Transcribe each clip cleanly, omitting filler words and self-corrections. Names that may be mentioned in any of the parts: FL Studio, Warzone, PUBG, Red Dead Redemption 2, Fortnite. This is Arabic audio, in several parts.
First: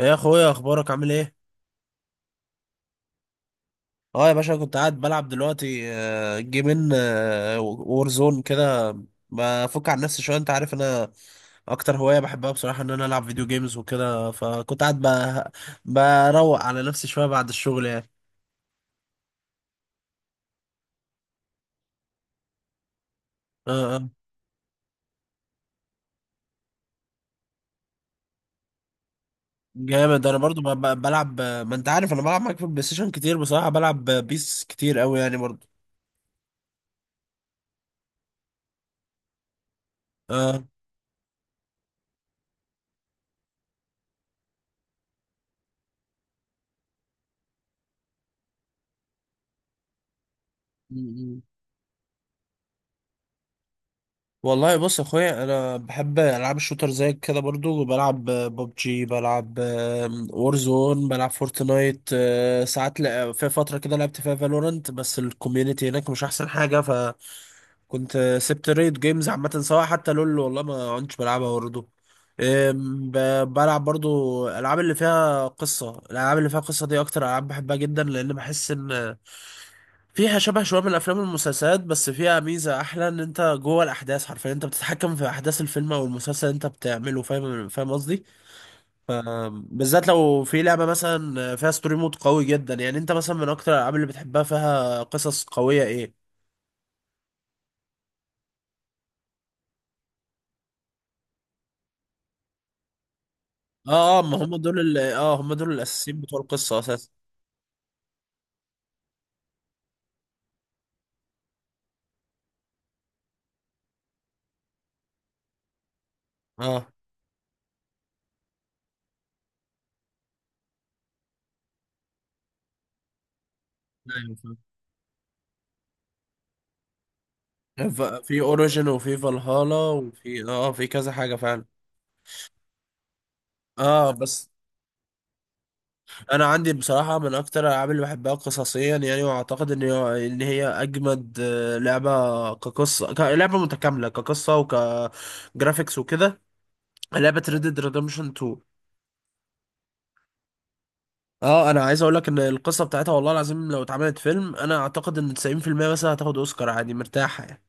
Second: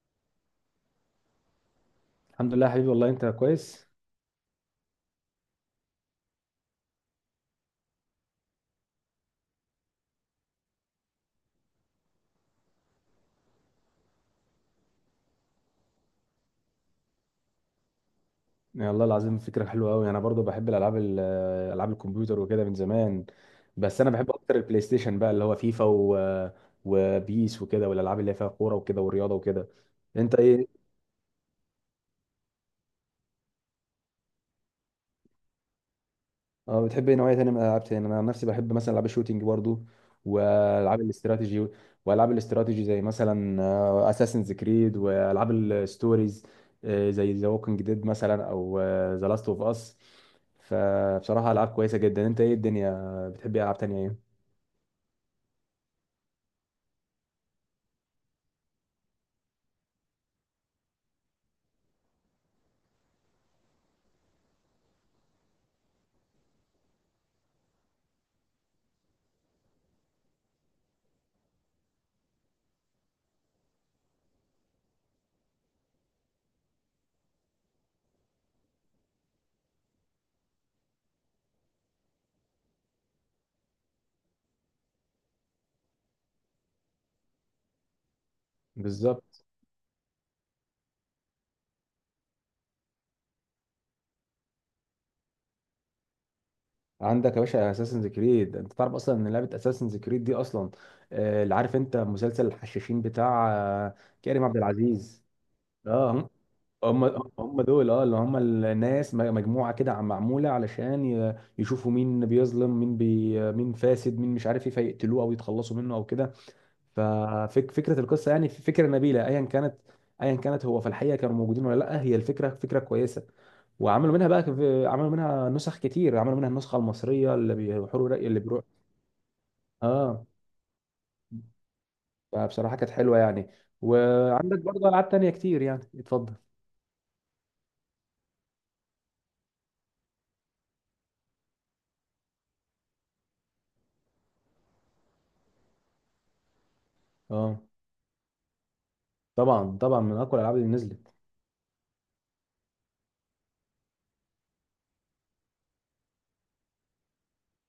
إيه يا اخويا، اخبارك؟ عامل ايه؟ الحمد لله يا حبيبي، والله انت كويس. اه يا باشا، كنت قاعد بلعب دلوقتي جيمين وورزون كده. بفك عن نفسي شويه، انت عارف انا اكتر هوايه بحبها بصراحه ان انا العب فيديو جيمز وكده، فكنت قاعد بروق على نفسي شويه بعد الشغل يعني. يا الله العظيم، فكرة حلوة قوي. انا برضو بحب الالعاب العاب الكمبيوتر وكده من زمان. اه، بس اه. انا بحب اكتر البلاي ستيشن بقى اللي هو فيفا وبيس وكده، والالعاب اللي هي فيها كورة وكده والرياضة وكده. جامد. انت انا برضو ايه؟ بلعب، ما انت عارف انا بلعب معاك في البلاي ستيشن كتير، بصراحه بلعب بيس كتير قوي يعني برضو. اه، بتحب ايه نوعيه تانية من الالعاب تاني؟ انا عن نفسي بحب مثلا العاب الشوتينج برضو اه. والعاب الاستراتيجي. والعاب الاستراتيجي زي مثلا اساسنز كريد والعاب الستوريز، زي ذا ووكينج ديد مثلا او ذا لاست اوف اس. فبصراحه العاب كويسه جدا. انت ايه الدنيا، بتحب ايه العاب تانية ايه؟ والله بص يا اخويا، انا بحب العاب الشوتر زيك كده برضو، بلعب ببجي، بلعب وورزون، بلعب فورتنايت ساعات في فتره كده لعبت فيها فالورنت، بس الكوميونتي هناك مش احسن حاجه. كنت سبت ريد جيمز عامة، سواء حتى لول والله ما كنتش بلعبها برضه. بلعب برضو الألعاب اللي فيها قصة، الألعاب اللي فيها قصة دي أكتر ألعاب بحبها جدا، لأن بحس إن فيها شبه شوية من الأفلام والمسلسلات، بس فيها ميزة أحلى، إن أنت جوه الأحداث، حرفيا أنت بتتحكم في أحداث الفيلم أو المسلسل اللي أنت بتعمله. فاهم، فاهم قصدي؟ ف- بالظبط. بالذات لو في لعبة مثلا فيها ستوري مود قوي جدا، يعني أنت مثلا من أكتر الألعاب اللي بتحبها فيها قصص قوية إيه؟ عندك يا باشا اساسنز كريد. انت تعرف اصلا ان لعبه اساسنز كريد دي اصلا، اللي عارف انت مسلسل الحشاشين بتاع آه، اه، اه، ما كريم هم عبد دول ال... العزيز؟ اه هم دول اه، الاساسيين بتوع القصه هم. اساسا. هم دول، اه، اللي هم الناس، مجموعه كده معموله علشان يشوفوا مين بيظلم مين، بي مين فاسد مين، مش عارف ايه، فيقتلوه او يتخلصوا منه او كده. اه، ففكره القصه يعني فكره نبيله ايا كانت. ايا كانت هو في الحقيقه كانوا موجودين ولا لا، هي الفكره فكره كويسه. وعملوا منها ايوه، بقى فاهم. عملوا منها نسخ كتير، عملوا منها النسخه المصريه اللي بيروحوا رأي اللي في بيروح. اوريجين وفي فالهالا اه، وفي في كذا حاجه فعلا. فبصراحه كانت حلوه يعني. اه، بس. وعندك برضه العاب تانيه كتير يعني، اتفضل. انا عندي بصراحه من اكتر الالعاب اللي بحبها قصصيا يعني، واعتقد ان ان هي اجمد لعبه كقصه، لعبه متكامله كقصه وكجرافيكس وكده، لعبه اه Red Dead Redemption 2. طبعا، طبعا من اقوى الالعاب اللي نزلت. اه. انا عايز اقول لك ان القصه بتاعتها، والله العظيم لو اتعملت فيلم انا اعتقد ان 90% مثلا هتاخد اوسكار عادي مرتاحه يعني.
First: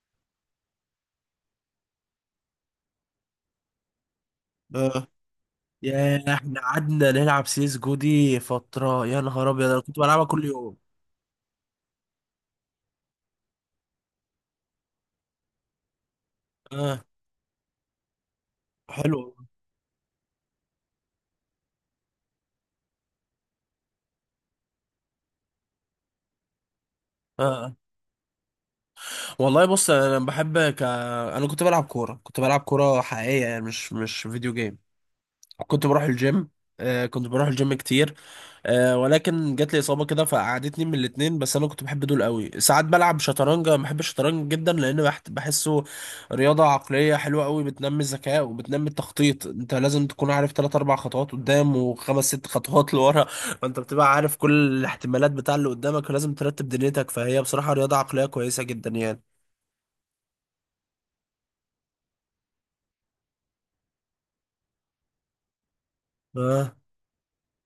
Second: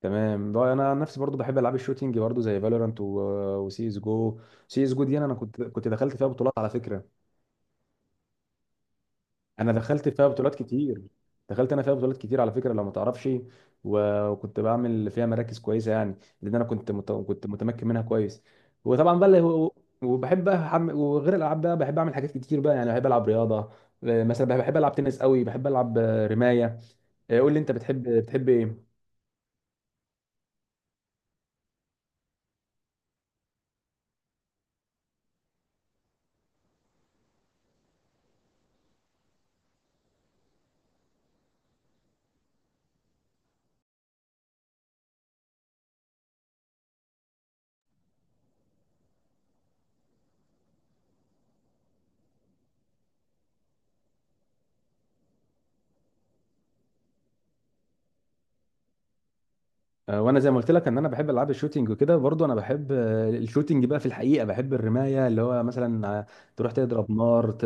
تمام بقى. انا عن نفسي برضو بحب العاب الشوتينج برضو زي فالورانت وسي اس جو. سي اس جو اه، دي انا أنا كنت كنت دخلت فيها يا بطولات احنا على فكره. قعدنا نلعب سيس جو دي فترة، يا نهار ابيض انا انا كنت دخلت بلعبها فيها كل بطولات يوم. كتير. دخلت انا فيها بطولات كتير على فكره لو ما تعرفش. وكنت بعمل فيها مراكز كويسه يعني، لان انا اه، كنت متمكن منها كويس. وطبعا حلو، بقى اللي هو، وبحب بقى وغير الالعاب بقى بحب اعمل حاجات كتير بقى، يعني بحب العب رياضه. مثلا بحب العب تنس قوي، بحب العب رمايه. اه، قول لي انت، آه. بتحب ايه؟ والله بص، انا بحب انا كنت بلعب كورة، كنت بلعب كورة حقيقية يعني، مش فيديو جيم. كنت بروح الجيم. كنت بروح الجيم كتير. ولكن جات لي اصابه كده فقعدتني من الاتنين، بس انا كنت بحب دول قوي. ساعات بلعب شطرنج، أنا بحب الشطرنج جدا لان بحسه رياضه عقليه حلوه قوي، بتنمي الذكاء وبتنمي التخطيط، انت لازم تكون عارف تلات اربع خطوات قدام وخمس ست خطوات لورا. فانت بتبقى عارف كل الاحتمالات بتاع اللي قدامك، ولازم ترتب دنيتك، فهي بصراحه رياضه عقليه كويسه جدا يعني. وانا زي ما قلت لك ان انا بحب العاب الشوتينج وكده. برضو انا بحب الشوتينج بقى. في الحقيقه بحب الرمايه، اللي هو مثلا تروح اه، تضرب نار ت-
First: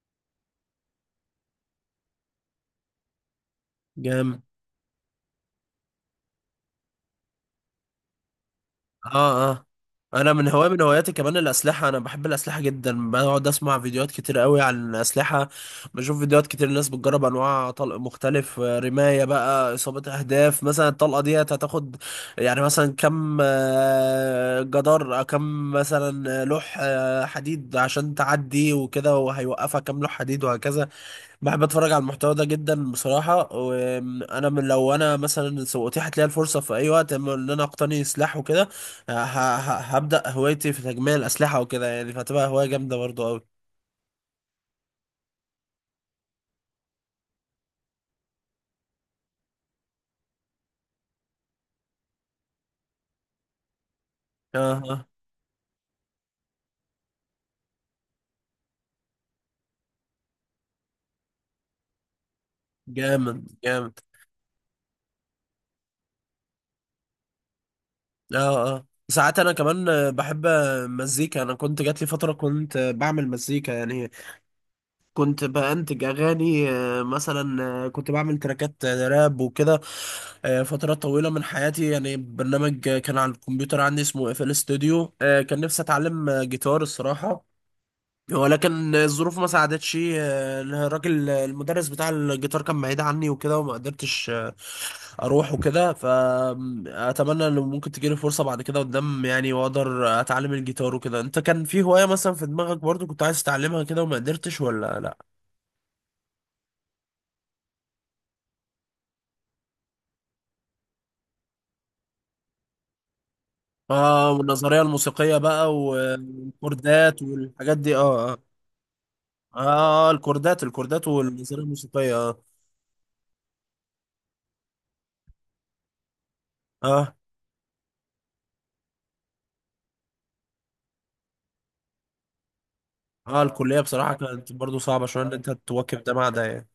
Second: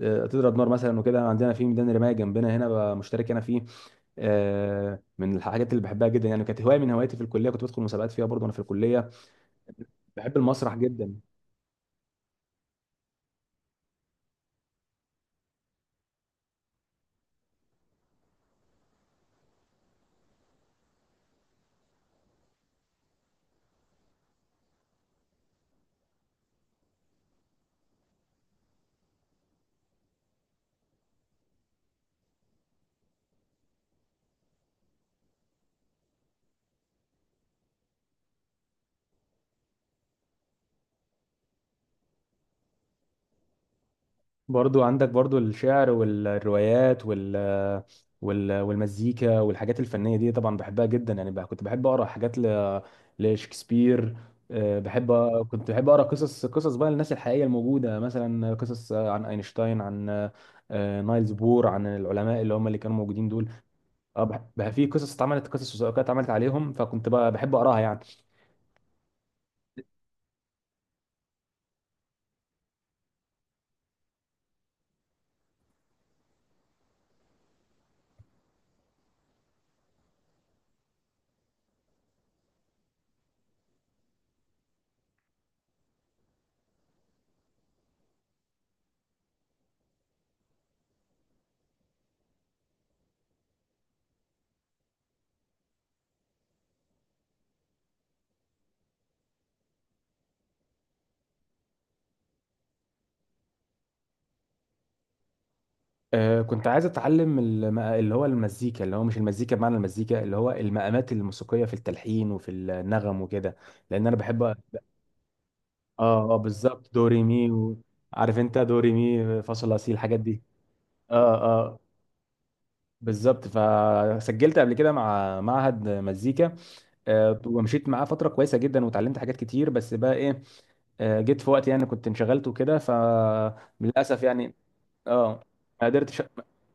آه، تضرب نار مثلا وكده. عندنا في ميدان رمايه جنبنا هنا بقى، مشترك انا فيه. جامد، من الحاجات اللي بحبها جدا يعني، كانت هوايه من هواياتي في الكليه، كنت بدخل مسابقات فيها برضو وانا في الكليه. اه، اه. انا بحب المسرح من هواياتي جدا. كمان الاسلحه، انا بحب الاسلحه جدا، بقعد اسمع فيديوهات كتير قوي عن الاسلحه. بشوف فيديوهات كتير، الناس بتجرب انواع طلق مختلف، رمايه بقى، اصابه اهداف مثلا، الطلقه دي هتاخد يعني مثلا كم جدار، كم مثلا لوح حديد عشان تعدي وكده، وهيوقفها كم لوح حديد وهكذا. بحب اتفرج على المحتوى ده جدا بصراحه، وانا من لو انا مثلا سوقتي هتلاقي الفرصه في اي وقت اما ان انا اقتني سلاح وكده، هبدا هوايتي في تجميع الاسلحه وكده يعني، فهتبقى هوايه جامده برضو قوي. برضو عندك برضو الشعر والروايات والمزيكا والحاجات الفنية دي، طبعا بحبها جدا يعني. بقى كنت بحب أقرأ حاجات لشكسبير. اه، اه، بحب، كنت بحب أقرأ قصص، قصص بقى الناس الحقيقية الموجودة، مثلا قصص عن أينشتاين، عن نايلز بور، عن العلماء اللي هم اللي كانوا موجودين جامد دول. جامد، في قصص اتعملت، قصص وثائقية اتعملت عليهم، فكنت بقى بحب أقرأها يعني. اه، اه. ساعات انا كمان بحب مزيكا، انا كنت جات لي فتره كنت بعمل مزيكا يعني، كنت بأنتج أغاني مثلا، كنت بعمل تراكات راب وكده فترات طويلة من حياتي يعني. برنامج كان على الكمبيوتر عندي اسمه اف ال ستوديو، كان نفسي أتعلم جيتار الصراحة، ولكن الظروف ما ساعدتش، الراجل، المدرس بتاع الجيتار كان بعيد عني وكده، وما قدرتش أروح وكده، فأتمنى إن ممكن تجيلي فرصة بعد كده قدام يعني، وأقدر أتعلم الجيتار وكده. أنت كان في هواية مثلا في دماغك برضو كنت عايز تتعلمها كده وما قدرتش ولا لأ؟ كنت عايز اتعلم اللي هو المزيكا، اللي هو مش المزيكا بمعنى المزيكا، اللي هو المقامات الموسيقيه في التلحين وفي النغم وكده. لان انا اه، بحب، اه والنظريه الموسيقيه بقى اه، بالظبط، والكوردات دوري مي والحاجات دي، اه، اه. عارف انت دوري مي فا صول لا سي، اه، الحاجات دي. الكوردات الكوردات اه والنظريه اه الموسيقيه، اه. بالظبط. فسجلت قبل كده مع معهد مزيكا، اه، ومشيت معاه فتره كويسه جدا وتعلمت حاجات كتير. بس بقى ايه، جيت في وقت يعني كنت انشغلت وكده، اه، الكليه بصراحه فللاسف كانت يعني. برضو صعبه شويه ان اه، انت ما تواكب ده قدرتش. مع ده يعني.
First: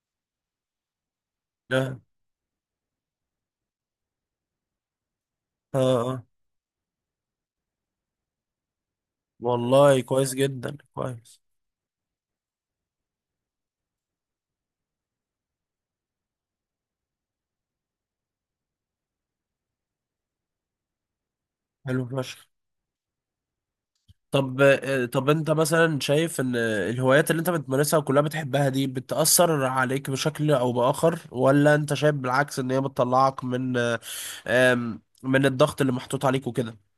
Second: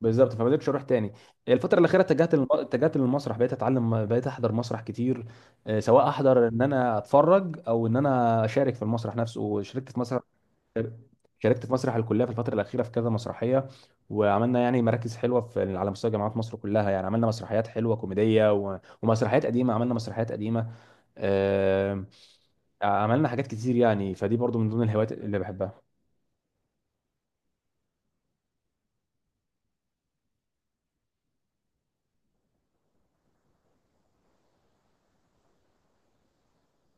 بالظبط، فما قدرتش اروح تاني. الفتره اه، الاخيره اتجهت اتجهت للمسرح، بقيت اتعلم، بقيت احضر مسرح كتير. اه، سواء اه، احضر ان انا اتفرج، او ان انا اشارك في المسرح نفسه. وشاركت والله في مسرح، كويس جدا كويس. شاركت في مسرح الكليه في الفتره الاخيره في كذا مسرحيه، وعملنا يعني مراكز حلوه في على مستوى جامعات مصر كلها يعني. عملنا مسرحيات حلوه كوميديه ومسرحيات قديمه، عملنا مسرحيات قديمه، حلو آه، فشخ. عملنا حاجات كتير يعني. فدي برضو طب، من ضمن الهوايات طب اللي انت بحبها. مثلا شايف ان الهوايات اللي انت بتمارسها وكلها بتحبها دي بتأثر عليك بشكل او بآخر، ولا انت شايف بالعكس ان هي بتطلعك من من الضغط اللي محطوط عليك وكده؟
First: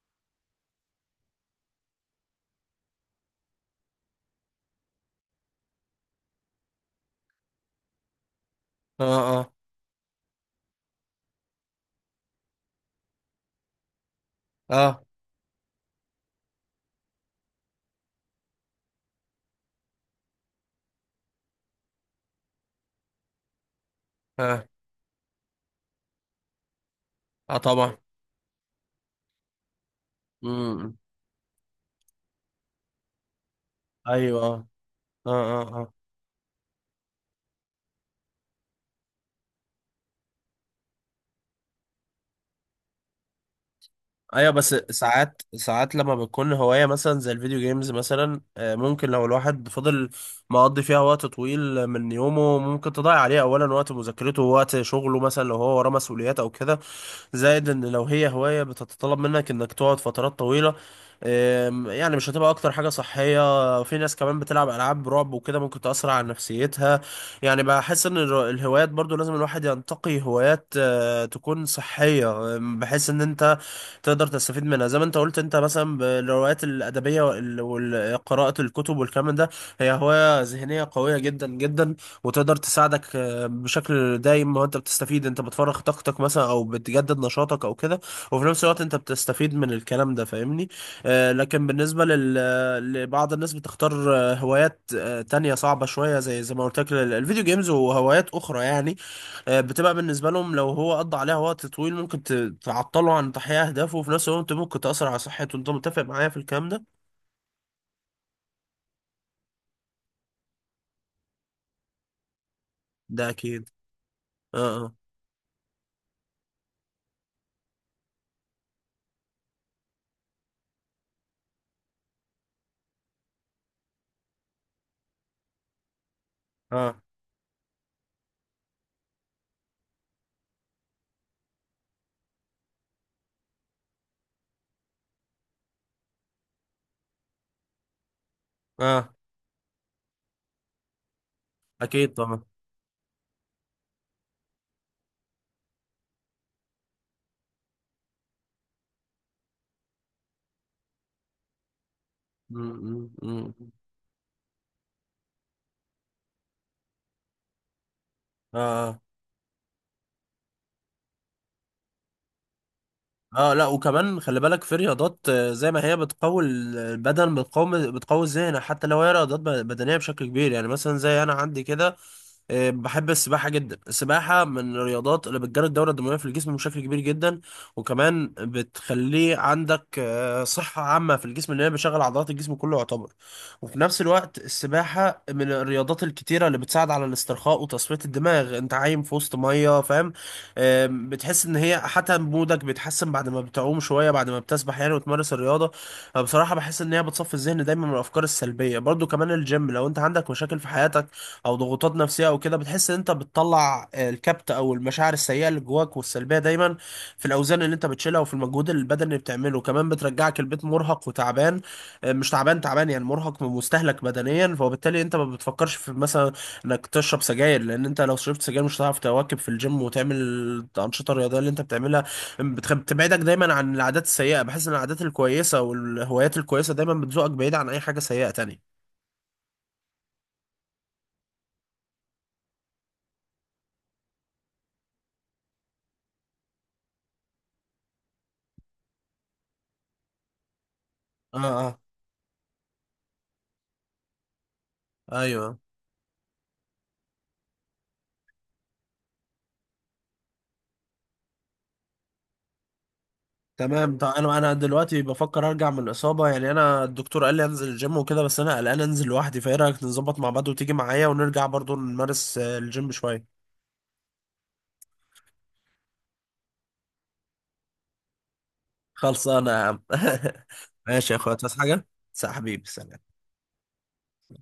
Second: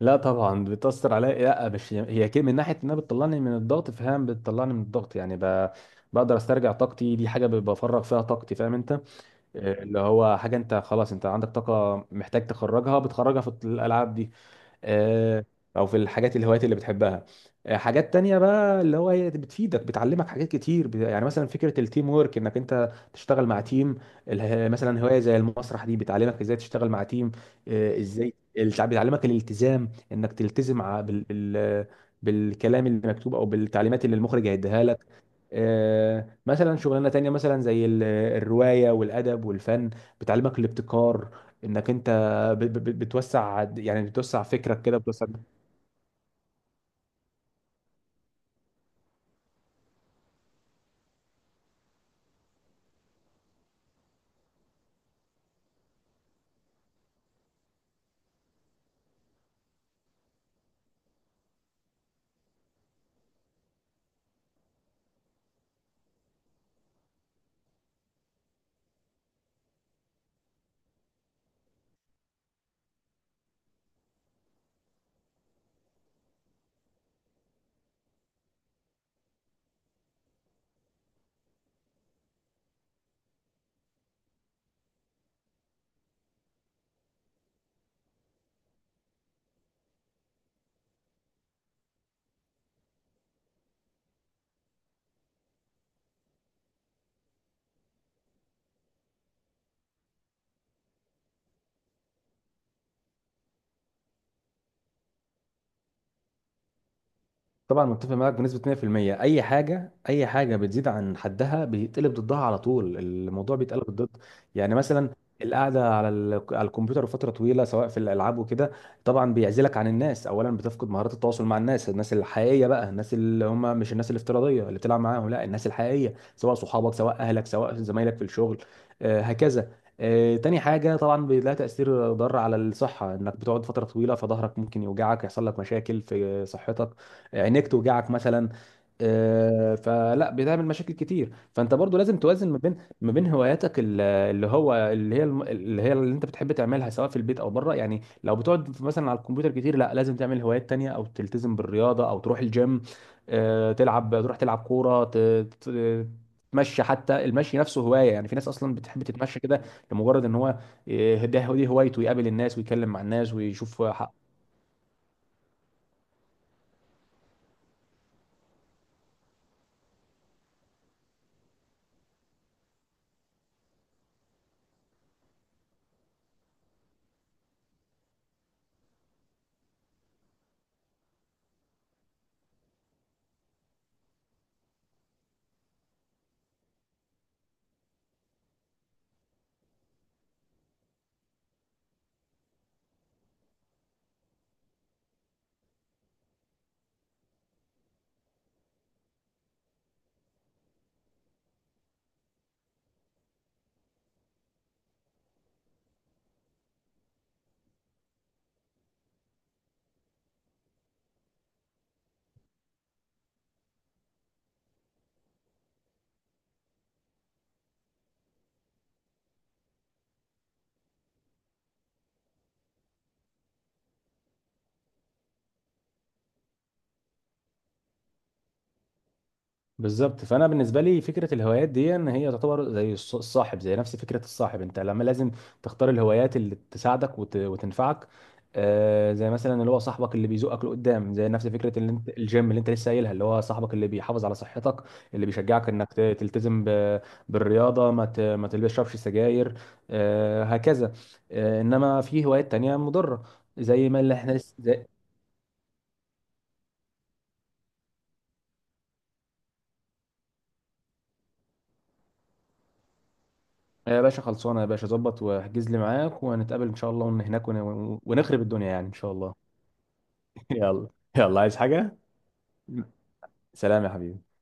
لا طبعا بتأثر عليا. لا مش هي كده، من ناحية انها بتطلعني من الضغط، فاهم، بتطلعني من الضغط يعني، بقدر استرجع طاقتي. دي حاجة بفرغ فيها طاقتي، فاهم انت؟ اه، اه، إيه اللي هو حاجة انت خلاص، انت عندك طاقة محتاج تخرجها، بتخرجها في الألعاب دي، اه، آه، او في الحاجات، الهوايات اللي بتحبها. حاجات تانية بقى اللي هو هي بتفيدك، بتعلمك حاجات كتير، يعني مثلا فكرة التيم وورك، انك انت تشتغل مع تيم. اه، مثلا هواية زي المسرح دي، بتعلمك ازاي تشتغل مع تيم. اه، طبعا، بتعلمك الالتزام، انك تلتزم امم، بالكلام اللي مكتوب او بالتعليمات اللي ايوه، المخرج اه، هيديها لك. اه، اه، مثلا شغلانة تانية مثلا زي الرواية والأدب والفن، بتعلمك الابتكار، انك انت بتوسع، يعني بتوسع ايوه. بس فكرك كده، بتوسع. ساعات ساعات لما بتكون هوايه مثلا زي الفيديو جيمز مثلا، ممكن لو الواحد فضل مقضي فيها وقت طويل من يومه، ممكن تضيع عليه اولا وقت مذاكرته ووقت شغله، مثلا لو هو وراه مسؤوليات او كده، زائد ان لو هي هواية بتتطلب منك انك تقعد فترات طويلة، يعني مش هتبقى اكتر حاجة صحية. في ناس كمان بتلعب العاب رعب وكده ممكن تأثر على نفسيتها. يعني بحس ان الهوايات برضو لازم الواحد ينتقي هوايات تكون صحية، بحيث ان انت تقدر تستفيد منها، زي ما انت قلت، انت مثلا بالروايات الأدبية قراءة الكتب والكلام ده، هي هواية ذهنية قوية جدا جدا، وتقدر تساعدك بشكل دايم، ما هو انت بتستفيد، انت بتفرغ طاقتك مثلا او بتجدد نشاطك او كده، وفي نفس الوقت انت بتستفيد من الكلام ده، فاهمني؟ لكن بالنسبة لبعض الناس بتختار هوايات تانية صعبة شوية، زي ما قلت لك، الفيديو جيمز وهوايات اخرى يعني، بتبقى بالنسبة لهم لو هو قضى عليها وقت طويل، ممكن تعطله عن تحقيق اهدافه، وفي نفس الوقت ممكن تأثر على صحته. انت متفق معايا في الكلام ده؟ طبعا متفق معاك بنسبة 100%. أي حاجة، أي حاجة بتزيد عن حدها بيتقلب ضدها، على طول ده الموضوع اكيد، بيتقلب ضد. يعني اه، مثلا القعدة على على الكمبيوتر لفترة طويلة سواء في الألعاب وكده، طبعا بيعزلك عن الناس أولا، بتفقد مهارات التواصل مع الناس، الناس الحقيقية بقى، الناس اللي هم مش الناس الافتراضية اللي بتلعب معاهم، لا، الناس الحقيقية سواء صحابك، اه، سواء أهلك، سواء زمايلك في الشغل، هكذا. تاني حاجة طبعا بيلاقي تأثير ضار على الصحة، إنك بتقعد فترة طويلة، فظهرك ممكن يوجعك، يحصل لك مشاكل في صحتك، عينيك توجعك مثلا. اه، اه، فلا، بتعمل مشاكل كتير. فانت برضو اكيد لازم طبعا. توازن ما بين، ما بين هواياتك ال- اللي هو اللي هي الم- اللي هي اللي انت بتحب تعملها، سواء في البيت او بره. يعني لو بتقعد مثلا على الكمبيوتر كتير، لا لازم تعمل هوايات تانية، او تلتزم بالرياضة، او تروح م- الجيم، م- م- تلعب، تروح تلعب كورة، ت- تتمشى. حتى المشي نفسه هواية يعني، في ناس اه، اصلا آه. بتحب تتمشى كده، لمجرد ان هو، آه، ده دي هوايته، يقابل الناس ويتكلم مع الناس اه، لا، ويشوف. وكمان خلي بالك في رياضات زي ما هي بتقوي البدن، بتقوي الذهن، حتى لو هي رياضات بدنيه بشكل كبير يعني مثلا زي انا عندي كده، بحب السباحة جدا، السباحة من الرياضات اللي بتجري الدورة الدموية في الجسم بشكل كبير جدا، وكمان بتخليه عندك صحة عامة في الجسم، لأن هي بتشغل عضلات الجسم كله يعتبر. وفي نفس الوقت السباحة من الرياضات الكتيرة اللي بتساعد على الاسترخاء وتصفية الدماغ، انت عايم في وسط مية، فاهم؟ بتحس ان هي حتى مودك بيتحسن بعد ما بتعوم شوية بعد ما بتسبح يعني وتمارس الرياضة. فبصراحة بحس ان هي بتصفي الذهن دايما من الافكار السلبية. برضو كمان الجيم، لو انت عندك مشاكل في حياتك او ضغوطات نفسيه او كده، بتحس ان انت بتطلع الكبت او المشاعر السيئه اللي جواك والسلبيه دايما، في الاوزان اللي انت بتشيلها وفي المجهود البدني اللي بتعمله. كمان بترجعك البيت مرهق وتعبان، مش تعبان تعبان يعني، مرهق ومستهلك بدنيا، فبالتالي انت ما بتفكرش في مثلا انك تشرب سجاير، لان انت لو شربت سجاير مش هتعرف تواكب في الجيم وتعمل الانشطه الرياضيه اللي انت بتعملها. بتبعدك دايما عن العادات السيئه، بحس ان العادات الكويسه والهوايات الكويسه دايما بتزوقك بعيد عن اي حاجه سيئه تانية. بالظبط. فانا بالنسبه لي فكره الهوايات دي ان هي تعتبر زي الصاحب، زي نفس فكره الصاحب. انت لما لازم تختار الهوايات اللي تساعدك وتنفعك، آه، زي مثلا اللي هو صاحبك اللي بيزقك لقدام، زي اه، نفس فكره اه، اللي انت الجيم اللي انت لسه قايلها، اللي هو صاحبك اللي بيحافظ على صحتك، اللي ايوه، بيشجعك انك تلتزم بالرياضه، ما ما تشربش سجاير. آه هكذا. آه، انما في هوايات تانية مضره. زي تمام. ما طب اللي احنا انا لسه. دلوقتي بفكر ارجع من الاصابه يعني، انا الدكتور قال لي انزل الجيم وكده، بس انا قلقان انزل لوحدي، فايه رايك نظبط مع بعض وتيجي معايا ونرجع برضو نمارس الجيم شويه؟ يا باشا خلصانه يا باشا، ظبط واحجز لي معاك وهنتقابل ان شاء الله، هناك ونخرب الدنيا يعني ان شاء الله. خلصانه يا عم. يلا. ماشي يا اخويا، يلا، عايز تصحى حاجه؟ حاجه؟ سلام حبيبي، سلام. سلام يا حبيبي.